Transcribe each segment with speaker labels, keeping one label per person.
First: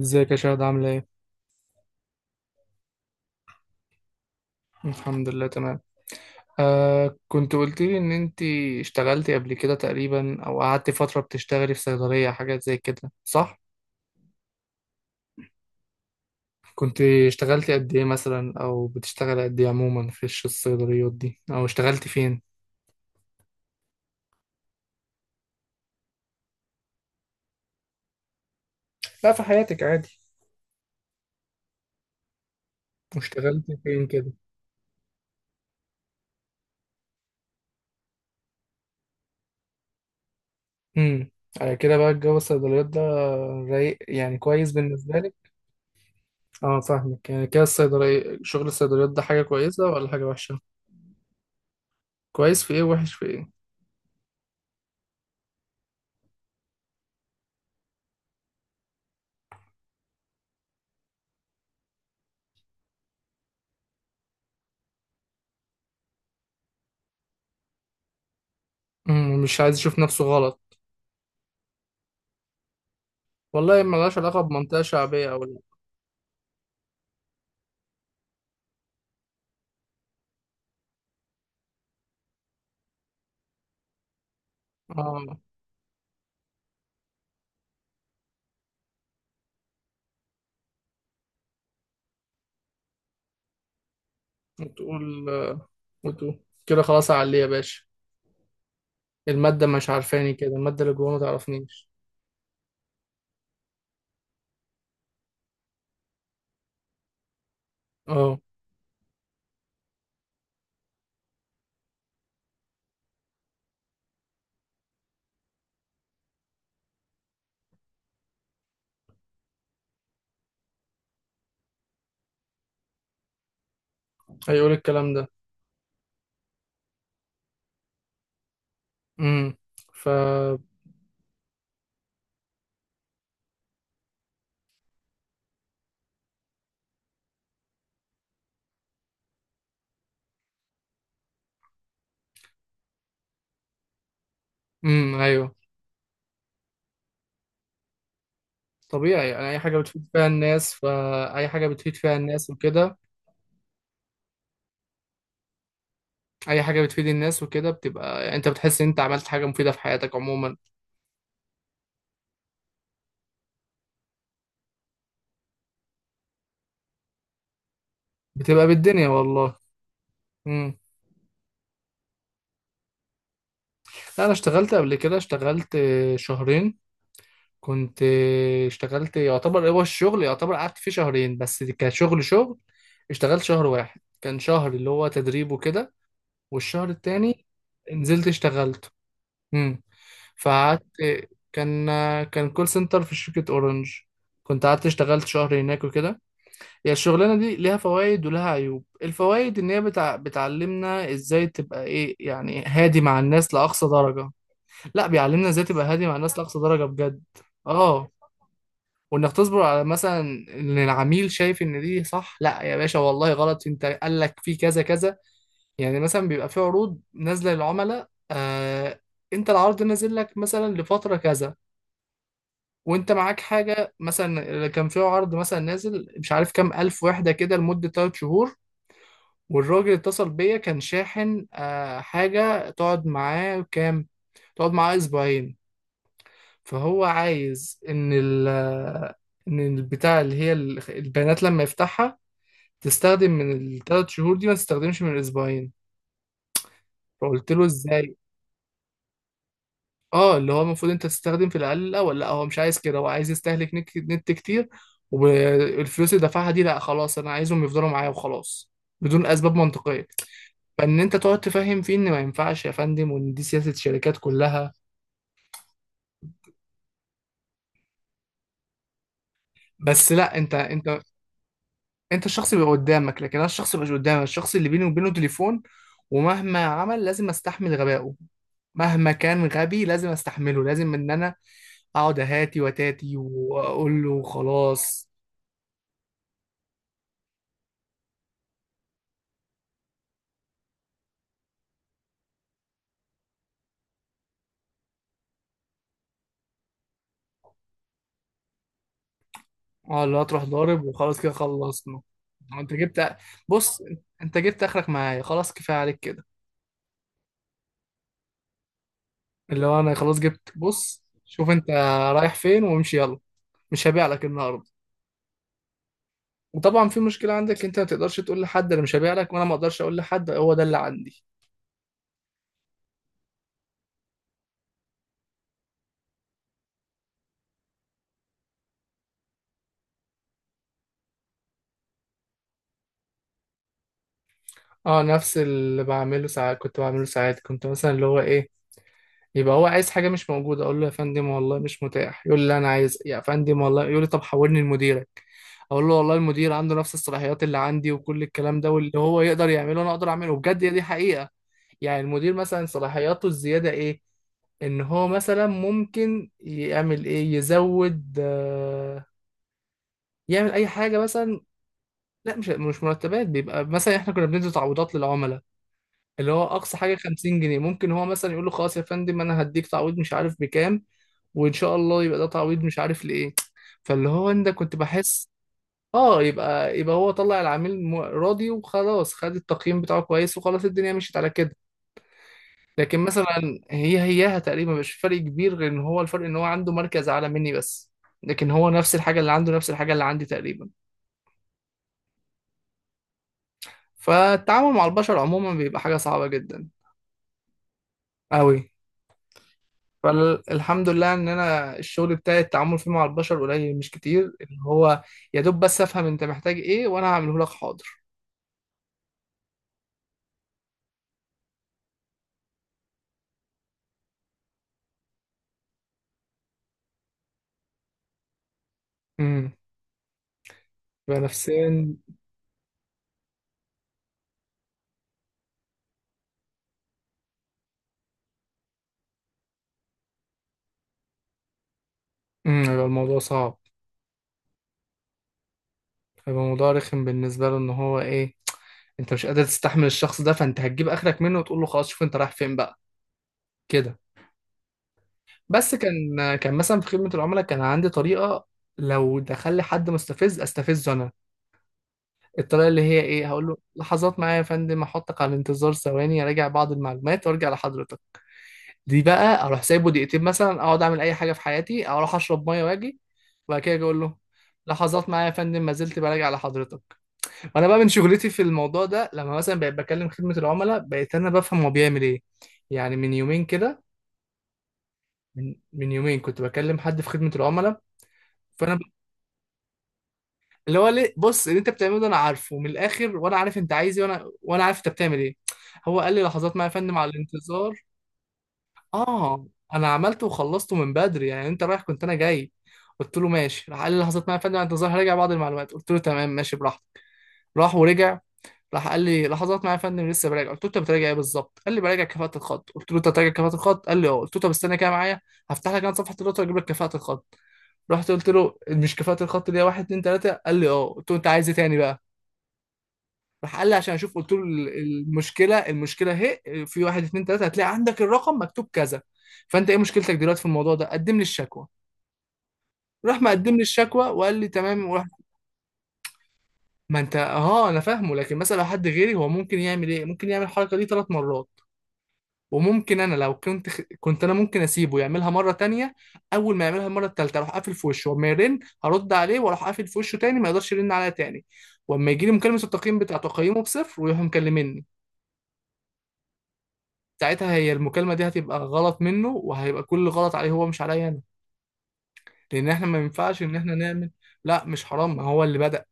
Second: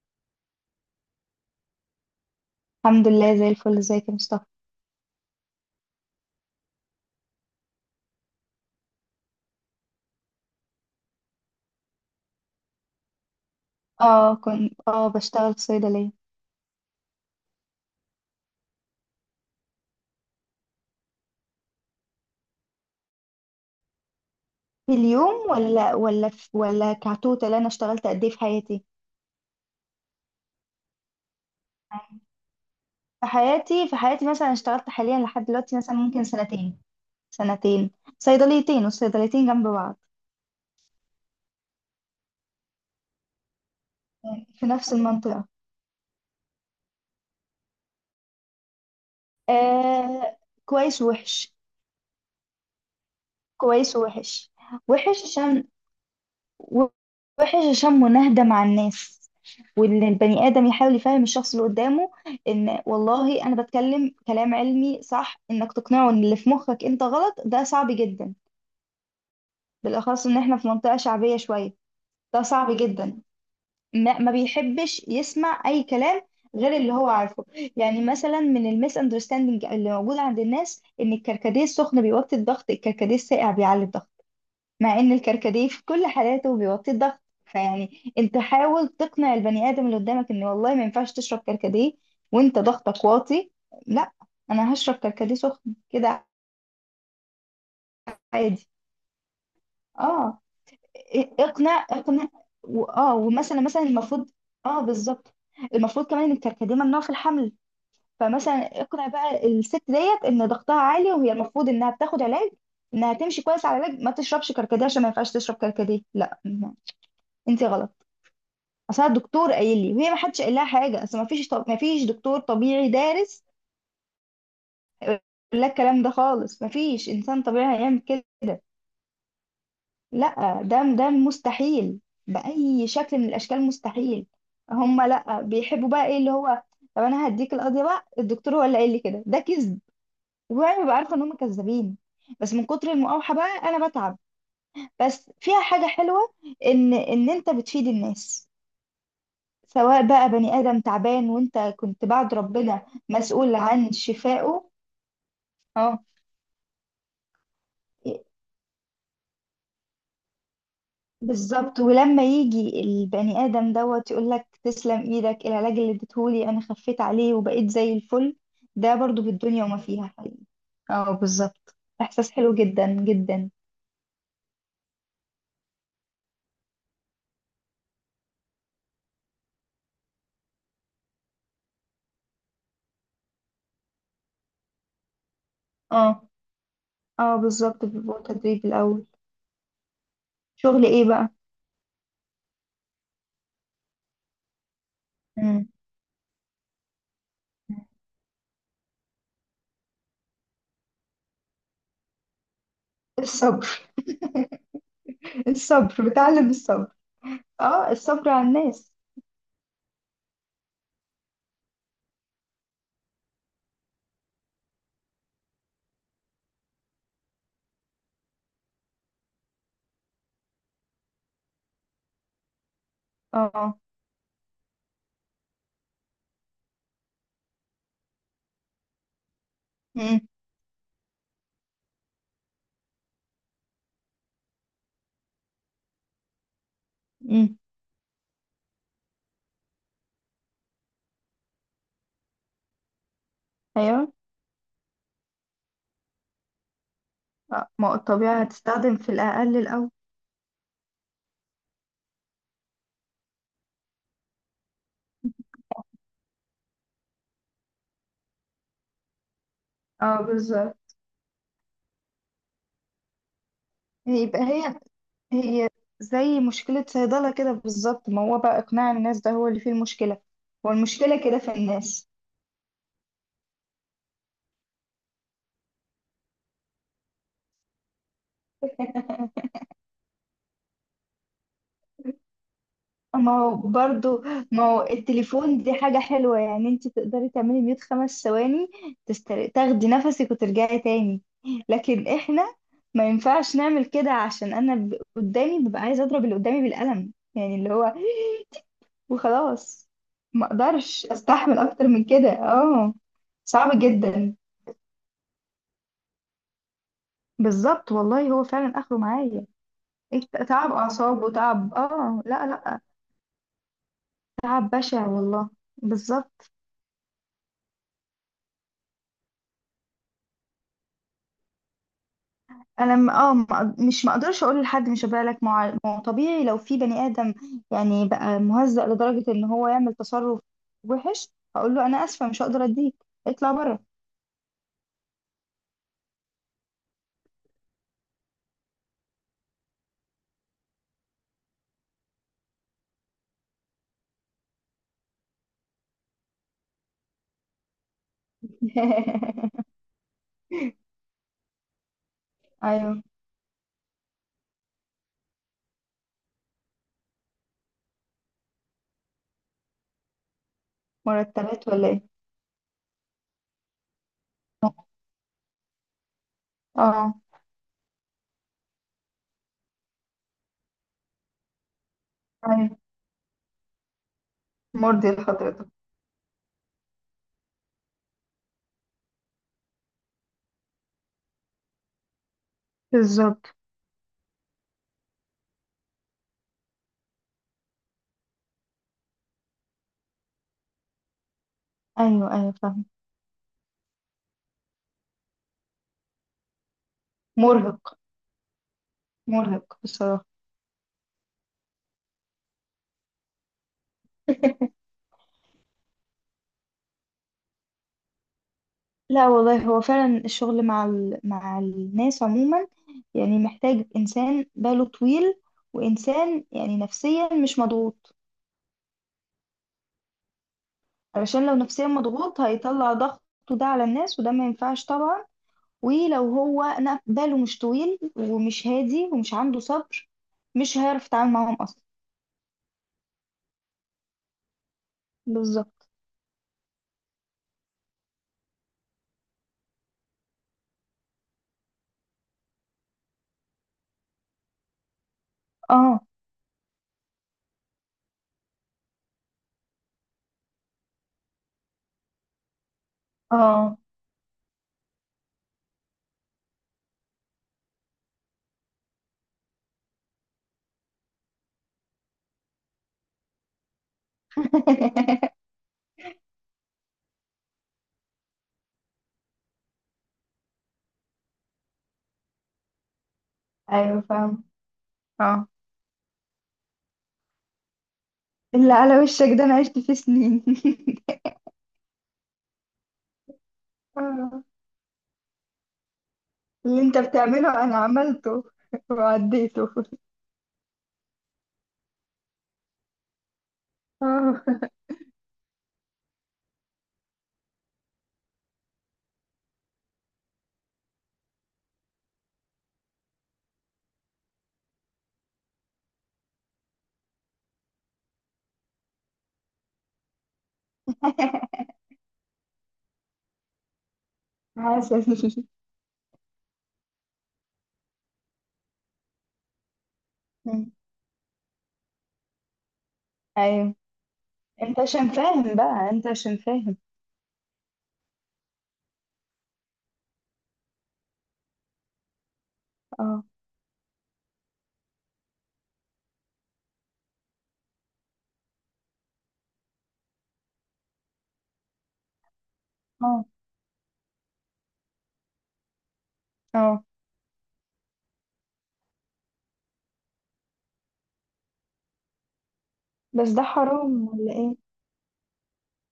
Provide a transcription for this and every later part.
Speaker 1: ازيك يا شهد عاملة ايه؟
Speaker 2: الحمد لله زي الفل. ازيك يا مصطفى؟
Speaker 1: الحمد لله تمام. كنت قلت لي ان انت اشتغلتي قبل كده تقريبا او قعدتي فترة بتشتغلي في صيدلية حاجات زي كده صح؟
Speaker 2: اه، كنت بشتغل في صيدلية.
Speaker 1: كنت اشتغلتي قد ايه مثلا او بتشتغلي قد ايه عموما في الصيدليات دي او اشتغلتي فين؟
Speaker 2: في اليوم، ولا كتوتال؟ انا اشتغلت قد ايه
Speaker 1: لا في حياتك عادي، واشتغلتي
Speaker 2: في
Speaker 1: فين
Speaker 2: حياتي
Speaker 1: كده؟
Speaker 2: مثلا اشتغلت حاليا لحد دلوقتي، مثلا ممكن سنتين. سنتين، صيدليتين، والصيدليتين جنب بعض
Speaker 1: امم كده بقى الجو الصيدليات ده رايق يعني
Speaker 2: في
Speaker 1: كويس
Speaker 2: نفس
Speaker 1: بالنسبة
Speaker 2: المنطقة.
Speaker 1: لك؟ اه فاهمك، يعني كده شغل الصيدليات ده حاجة كويسة ولا حاجة
Speaker 2: آه،
Speaker 1: وحشة؟
Speaker 2: كويس ووحش،
Speaker 1: كويس في ايه وحش في ايه؟
Speaker 2: كويس ووحش. وحش عشان وحش عشان مناهدة مع الناس، وان البني ادم يحاول يفهم الشخص اللي قدامه. ان والله انا بتكلم كلام علمي صح، انك تقنعه ان اللي في مخك انت غلط ده صعب جدا.
Speaker 1: مم، مش عايز يشوف نفسه
Speaker 2: بالاخص ان احنا في
Speaker 1: غلط.
Speaker 2: منطقة شعبية شوية، ده صعب جدا.
Speaker 1: والله ملهاش
Speaker 2: ما
Speaker 1: علاقة بمنطقة
Speaker 2: بيحبش
Speaker 1: شعبية أو لا.
Speaker 2: يسمع اي كلام غير اللي هو عارفه. يعني مثلا من الميس اندرستاندينج اللي موجود عند الناس، ان الكركديه السخن بيوطي الضغط، الكركديه الساقع بيعلي الضغط، مع ان
Speaker 1: اه.
Speaker 2: الكركديه في كل حالاته بيوطي الضغط. فيعني انت حاول تقنع البني ادم اللي قدامك ان والله ما ينفعش تشرب كركديه وانت ضغطك واطي. لا، انا هشرب
Speaker 1: وتقول
Speaker 2: كركديه
Speaker 1: آه،
Speaker 2: سخن كده
Speaker 1: وتقول كده خلاص عليه يا باشا.
Speaker 2: عادي.
Speaker 1: المادة مش عارفاني
Speaker 2: اه،
Speaker 1: كده، المادة اللي جوه ما
Speaker 2: اقنع
Speaker 1: تعرفنيش.
Speaker 2: اقنع. ومثلا مثلا المفروض. اه بالظبط، المفروض كمان ان الكركديه ممنوع في الحمل.
Speaker 1: اه.
Speaker 2: فمثلا اقنع بقى الست ديت ان ضغطها عالي وهي المفروض انها بتاخد علاج، انها تمشي كويس على علاج ما تشربش كركديه، عشان ما ينفعش تشرب كركديه. لا، انت غلط، اصل أنا الدكتور قايل لي، وهي ما حدش قال لها حاجه، اصل ما فيش ما فيش دكتور طبيعي دارس
Speaker 1: هيقول الكلام
Speaker 2: هيقول
Speaker 1: ده.
Speaker 2: لك الكلام ده خالص. ما فيش انسان طبيعي هيعمل كده.
Speaker 1: امم ف
Speaker 2: لا، ده مستحيل، باي شكل من الاشكال مستحيل. هم لا بيحبوا بقى ايه اللي هو، طب انا هديك القضيه بقى، الدكتور هو اللي قال لي كده، ده كذب. وانا ببقى عارفه ان هم كذابين، بس من كتر المقاوحه بقى انا بتعب. بس
Speaker 1: ايوه،
Speaker 2: فيها حاجه حلوه، ان انت بتفيد الناس،
Speaker 1: طبيعي، يعني اي حاجة بتفيد
Speaker 2: سواء
Speaker 1: فيها
Speaker 2: بقى بني
Speaker 1: الناس،
Speaker 2: آدم تعبان
Speaker 1: فاي
Speaker 2: وانت
Speaker 1: حاجة بتفيد
Speaker 2: كنت
Speaker 1: فيها
Speaker 2: بعد
Speaker 1: الناس
Speaker 2: ربنا
Speaker 1: وكده.
Speaker 2: مسؤول عن شفائه. اه،
Speaker 1: اي حاجة بتفيد الناس وكده بتبقى يعني انت بتحس ان انت عملت حاجة مفيدة في حياتك عموما.
Speaker 2: بالظبط. ولما يجي البني آدم دوت يقول لك تسلم ايدك، العلاج اللي اديتهولي انا خفيت عليه وبقيت زي الفل.
Speaker 1: بتبقى
Speaker 2: ده
Speaker 1: بالدنيا
Speaker 2: برضو
Speaker 1: والله.
Speaker 2: بالدنيا وما فيها حقيقي.
Speaker 1: امم
Speaker 2: اه، بالظبط، احساس حلو جدا جدا.
Speaker 1: لا انا اشتغلت قبل كده، اشتغلت شهرين. كنت اشتغلت، يعتبر هو الشغل يعتبر قعدت فيه شهرين بس كشغل شغل. اشتغلت شهر واحد، كان شهر اللي هو تدريب وكده.
Speaker 2: اه.
Speaker 1: والشهر
Speaker 2: اه
Speaker 1: التاني
Speaker 2: بالظبط، بيبقى
Speaker 1: نزلت
Speaker 2: تدريب
Speaker 1: اشتغلت.
Speaker 2: الاول.
Speaker 1: امم
Speaker 2: شغل
Speaker 1: فقعدت.
Speaker 2: ايه بقى؟
Speaker 1: كان كان كول سنتر في شركة اورنج. كنت قعدت اشتغلت شهر
Speaker 2: مم.
Speaker 1: هناك وكده. هي الشغلانة دي ليها فوائد ولها عيوب، الفوائد ان هي بتعلمنا ازاي تبقى ايه يعني هادي مع الناس
Speaker 2: الصبر.
Speaker 1: لأقصى درجة. لا بيعلمنا ازاي تبقى هادي
Speaker 2: الصبر،
Speaker 1: مع الناس
Speaker 2: بتعلم
Speaker 1: لأقصى درجة
Speaker 2: الصبر.
Speaker 1: بجد.
Speaker 2: اه،
Speaker 1: اه،
Speaker 2: الصبر على الناس.
Speaker 1: وانك تصبر على مثلا ان العميل شايف ان دي صح، لا يا باشا والله غلط، انت قال لك في كذا كذا. يعني مثلا بيبقى في عروض نازله للعملاء انت العرض نازل لك مثلا لفتره كذا. وانت معاك
Speaker 2: اه.
Speaker 1: حاجه، مثلا كان في عرض مثلا نازل مش عارف كام الف وحده كده لمده 3 شهور. والراجل
Speaker 2: امم.
Speaker 1: اتصل بيا كان شاحن، حاجه تقعد معاه كام، تقعد معاه اسبوعين. فهو
Speaker 2: امم.
Speaker 1: عايز ان البتاع اللي هي البيانات لما يفتحها تستخدم من الثلاث
Speaker 2: ايوه.
Speaker 1: شهور دي، ما تستخدمش من الاسبوعين. فقلت له
Speaker 2: آه، ما هو
Speaker 1: ازاي.
Speaker 2: الطبيعة هتستخدم في الأقل الأول.
Speaker 1: اه، اللي هو المفروض انت تستخدم في الاقل الاول، لا هو مش عايز كده، هو عايز يستهلك نت كتير. والفلوس اللي دفعها دي، لا خلاص انا عايزهم يفضلوا معايا وخلاص، بدون اسباب منطقيه.
Speaker 2: اه بالظبط.
Speaker 1: فان انت تقعد تفهم فيه ان ما ينفعش يا فندم، وان دي سياسه الشركات
Speaker 2: يبقى
Speaker 1: كلها.
Speaker 2: هي، هي زي مشكلة صيدلة كده بالظبط، ما هو بقى إقناع الناس ده هو اللي فيه
Speaker 1: بس
Speaker 2: المشكلة.
Speaker 1: لا انت
Speaker 2: هو
Speaker 1: انت
Speaker 2: المشكلة كده في الناس.
Speaker 1: انت الشخص اللي قدامك، لكن انا الشخص اللي مش قدامك، الشخص اللي بيني وبينه تليفون. ومهما عمل لازم استحمل غبائه، مهما كان غبي لازم استحمله، لازم ان انا اقعد اهاتي وتاتي
Speaker 2: ما هو
Speaker 1: واقول له
Speaker 2: برضو ما هو
Speaker 1: خلاص.
Speaker 2: التليفون دي حاجة حلوة، يعني انت تقدري تعملي ميوت خمس ثواني، تاخدي نفسك وترجعي تاني. لكن احنا ما ينفعش نعمل كده، عشان انا قدامي ببقى عايزة اضرب اللي قدامي بالقلم، يعني اللي هو، وخلاص،
Speaker 1: اه، لا تروح
Speaker 2: ما
Speaker 1: ضارب
Speaker 2: اقدرش
Speaker 1: وخلاص كده
Speaker 2: استحمل اكتر
Speaker 1: خلصنا.
Speaker 2: من كده.
Speaker 1: انت
Speaker 2: اه،
Speaker 1: جبت
Speaker 2: صعب
Speaker 1: بص،
Speaker 2: جدا.
Speaker 1: انت جبت اخرك معايا خلاص كفايه عليك كده.
Speaker 2: بالظبط، والله هو فعلا اخره معايا.
Speaker 1: اللي هو انا خلاص
Speaker 2: إيه
Speaker 1: جبت،
Speaker 2: تعب
Speaker 1: بص
Speaker 2: اعصاب
Speaker 1: شوف انت
Speaker 2: وتعب، اه
Speaker 1: رايح
Speaker 2: لا
Speaker 1: فين
Speaker 2: لا،
Speaker 1: وامشي يلا، مش هبيع لك النهارده.
Speaker 2: تعب بشع والله. بالظبط.
Speaker 1: وطبعا في مشكله عندك انت، ما تقدرش تقول لحد انا مش هبيع لك، وانا ما اقدرش اقول لحد هو ده اللي عندي.
Speaker 2: انا م... اه ما- مش ما اقدرش اقول لحد، مش بالك مع ما هو طبيعي لو في بني ادم يعني بقى مهزأ لدرجة ان هو يعمل تصرف وحش، هقول له انا اسفة مش هقدر اديك، اطلع بره.
Speaker 1: اه، نفس اللي بعمله ساعات كنت بعمله ساعات كنت مثلا اللي هو ايه، يبقى هو عايز حاجة مش موجودة، اقول له يا فندم والله مش متاح، يقول لي لا انا عايز يا فندم والله، يقول لي طب حولني لمديرك. اقول له والله المدير عنده نفس الصلاحيات اللي عندي وكل الكلام ده، واللي هو يقدر يعمله انا اقدر اعمله بجد، هي دي حقيقة. يعني المدير مثلا
Speaker 2: ايوه.
Speaker 1: صلاحياته الزيادة ايه، ان هو مثلا ممكن يعمل ايه، يزود يعمل اي حاجة مثلا.
Speaker 2: مرتبات ولا ايه؟
Speaker 1: لا مش مرتبات، بيبقى مثلا احنا كنا بندي تعويضات للعملاء، اللي هو اقصى حاجه
Speaker 2: اه.
Speaker 1: 50 جنيه، ممكن هو مثلا يقول له خلاص يا فندم انا هديك تعويض مش عارف بكام. وان شاء الله يبقى ده تعويض
Speaker 2: ايوه،
Speaker 1: مش عارف لايه. فاللي هو انت كنت
Speaker 2: مرضي
Speaker 1: بحس،
Speaker 2: لحضرتك.
Speaker 1: اه، يبقى هو طلع العميل راضي وخلاص، خد التقييم بتاعه كويس وخلاص، الدنيا مشيت على كده. لكن
Speaker 2: بالظبط.
Speaker 1: مثلا هي هياها تقريبا مش فرق كبير، غير ان هو الفرق ان هو عنده مركز اعلى مني بس. لكن هو نفس الحاجه اللي عنده نفس الحاجه اللي عندي تقريبا.
Speaker 2: ايوه، ايوه فاهم.
Speaker 1: فالتعامل مع البشر عموما بيبقى حاجه صعبه جدا
Speaker 2: مرهق.
Speaker 1: قوي.
Speaker 2: مرهق بصراحة.
Speaker 1: فالحمد لله ان انا الشغل بتاعي التعامل فيه مع البشر قليل مش كتير، اللي هو يا دوب بس افهم انت محتاج ايه وانا هعمله لك حاضر.
Speaker 2: لا والله هو فعلا الشغل مع مع الناس عموما، يعني محتاج انسان باله طويل، وانسان يعني نفسيا مش مضغوط.
Speaker 1: امم يبقى
Speaker 2: علشان لو نفسيا
Speaker 1: نفسيا.
Speaker 2: مضغوط هيطلع ضغطه ده على الناس، وده ما ينفعش طبعا. ولو هو باله مش طويل ومش هادي ومش عنده صبر مش هيعرف يتعامل معاهم اصلا.
Speaker 1: يبقى الموضوع صعب.
Speaker 2: بالظبط.
Speaker 1: يبقى الموضوع رخم بالنسبه له، ان هو ايه، انت مش قادر تستحمل الشخص ده، فانت هتجيب اخرك منه وتقول له خلاص شوف انت رايح فين بقى كده. بس
Speaker 2: اه.
Speaker 1: كان مثلا في خدمه العملاء كان عندي طريقه، لو دخل لي حد مستفز استفزه انا. الطريقه اللي هي ايه، هقول له
Speaker 2: اه.
Speaker 1: لحظات معايا يا فندم، احطك على الانتظار ثواني اراجع بعض المعلومات وارجع لحضرتك. دي بقى اروح سايبه دقيقتين مثلا، اقعد اعمل اي حاجه في حياتي، اروح اشرب ميه واجي، وبعد كده أجي اقول له لحظات معايا يا فندم ما زلت براجع على حضرتك. وانا بقى من شغلتي في الموضوع ده، لما مثلا بقيت بكلم خدمه العملاء بقيت انا بفهم هو بيعمل ايه. يعني من يومين كده،
Speaker 2: ايوه فاهم.
Speaker 1: من يومين كنت بكلم حد في خدمه العملاء.
Speaker 2: اللي
Speaker 1: فانا
Speaker 2: على وشك ده انا عشت فيه سنين.
Speaker 1: اللي هو ليه، بص اللي انت بتعمله ده انا عارفه من الاخر، وانا عارف انت عايز ايه، وانا
Speaker 2: آه.
Speaker 1: وانا عارف انت بتعمل ايه. هو قال لي لحظات معايا يا
Speaker 2: اللي
Speaker 1: فندم
Speaker 2: انت
Speaker 1: على
Speaker 2: بتعمله
Speaker 1: الانتظار.
Speaker 2: انا عملته
Speaker 1: اه،
Speaker 2: وعديته.
Speaker 1: انا عملته وخلصته من بدري، يعني انت رايح كنت انا جاي. قلت له ماشي، راح قال لي لحظات معايا يا
Speaker 2: آه.
Speaker 1: فندم انت ظاهر راجع بعض المعلومات، قلت له تمام ماشي براحتك. راح ورجع، راح قال لي لحظات معايا يا فندم لسه براجع، قلت له انت بتراجع ايه بالظبط، قال لي براجع كفاءة الخط، قلت له انت بتراجع كفاءة الخط، قال لي اه، قلت له طب استنى كده معايا، هفتح لك انا صفحة الدكتور اجيب لك كفاءة الخط. رحت قلت له مش كفاءة الخط دي واحد اتنين تلاتة، قال لي اه، قلت له انت عايز ايه تاني بقى. راح قال لي عشان اشوف، قلت له
Speaker 2: حاسس.
Speaker 1: المشكله اهي في واحد اتنين تلاته، هتلاقي عندك الرقم مكتوب كذا. فانت ايه مشكلتك دلوقتي في الموضوع ده، قدم لي الشكوى. راح مقدم لي
Speaker 2: ايوه،
Speaker 1: الشكوى وقال لي
Speaker 2: انت
Speaker 1: تمام وراح.
Speaker 2: عشان فاهم بقى، انت عشان فاهم.
Speaker 1: ما انت اه، انا فاهمه، لكن مثلا لو حد غيري هو ممكن يعمل ايه، ممكن يعمل الحركه دي 3 مرات. وممكن انا
Speaker 2: اه.
Speaker 1: لو كنت كنت انا ممكن اسيبه يعملها مره تانية. اول ما يعملها المره التالتة اروح قافل في وشه، وما يرن هرد عليه، واروح قافل في وشه تاني ما يقدرش يرن عليا تاني. واما يجي لي مكالمه التقييم بتاع
Speaker 2: آه.
Speaker 1: تقييمه بصفر ويروح مكلمني.
Speaker 2: اه.
Speaker 1: ساعتها هي المكالمة دي هتبقى غلط منه، وهيبقى كل غلط عليه هو مش عليا أنا، لأن إحنا ما
Speaker 2: بس
Speaker 1: ينفعش
Speaker 2: ده
Speaker 1: إن إحنا
Speaker 2: حرام
Speaker 1: نعمل.
Speaker 2: ولا ايه؟
Speaker 1: لا مش حرام، ما هو اللي بدأ.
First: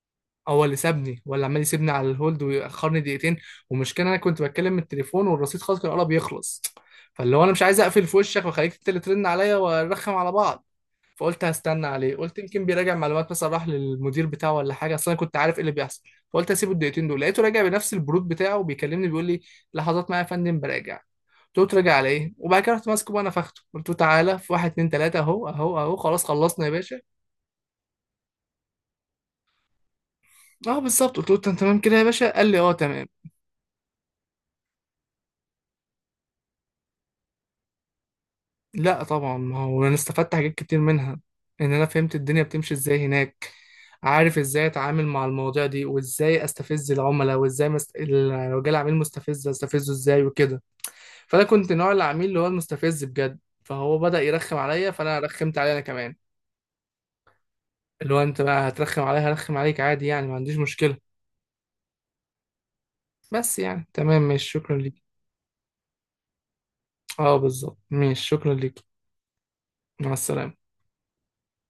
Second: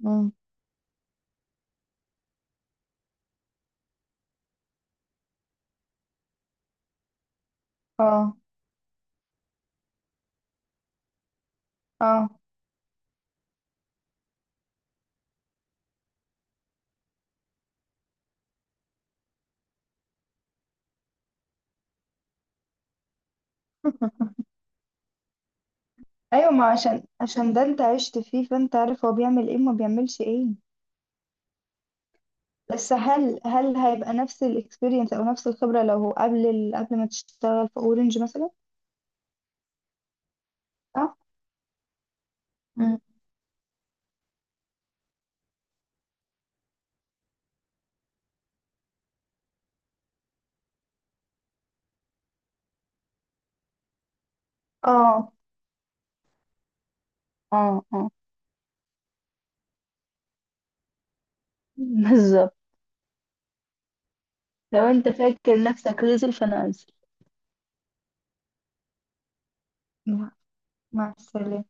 Speaker 2: مم.
Speaker 1: هو اللي سابني، هو اللي عمال يسيبني على الهولد ويأخرني دقيقتين. والمشكلة أنا كنت بتكلم من التليفون والرصيد خلاص كان قرب يخلص. فاللي هو أنا مش عايز أقفل في
Speaker 2: اه.
Speaker 1: وشك وأخليك أنت اللي ترن عليا ونرخم على بعض. فقلت هستنى عليه،
Speaker 2: اه.
Speaker 1: قلت يمكن بيراجع معلومات مثلا، راح للمدير بتاعه ولا حاجه، اصل انا كنت عارف ايه اللي بيحصل. فقلت هسيبه الدقيقتين دول، لقيته راجع بنفس البرود بتاعه بيكلمني بيقول لي لحظات معايا يا فندم براجع. قلت له تراجع على ايه، وبعد كده رحت ماسكه بقى نفخته، قلت له تعالى في واحد اتنين تلاته اهو اهو اهو، خلاص
Speaker 2: ايوه، ما
Speaker 1: خلصنا يا باشا.
Speaker 2: عشان ده انت عشت فيه فانت عارف هو بيعمل ايه وما بيعملش ايه.
Speaker 1: اه بالظبط، قلت له انت تمام كده يا باشا، قال لي اه
Speaker 2: بس
Speaker 1: تمام.
Speaker 2: هل هيبقى نفس الاكسبيرينس او نفس الخبرة لو هو قبل قبل ما تشتغل في اورنج مثلا.
Speaker 1: لا طبعا، ما هو انا استفدت حاجات كتير
Speaker 2: اه.
Speaker 1: منها، ان انا فهمت الدنيا بتمشي ازاي هناك، عارف ازاي اتعامل مع المواضيع دي، وازاي استفز العملاء، وازاي لو جالي عميل مستفز استفزه ازاي وكده. فانا كنت نوع العميل اللي هو المستفز بجد، فهو بدأ يرخم عليا، فانا
Speaker 2: اه.
Speaker 1: رخمت عليه انا كمان،
Speaker 2: اه. اه
Speaker 1: اللي هو انت بقى هترخم عليا هرخم عليك عادي، يعني ما عنديش مشكلة.
Speaker 2: بالظبط.
Speaker 1: بس يعني تمام ماشي شكرا
Speaker 2: لو
Speaker 1: ليك.
Speaker 2: انت فاكر نفسك رزل فانا انزل.
Speaker 1: اه بالظبط ماشي شكرا ليك، مع
Speaker 2: مع
Speaker 1: السلامة.
Speaker 2: مع السلامة.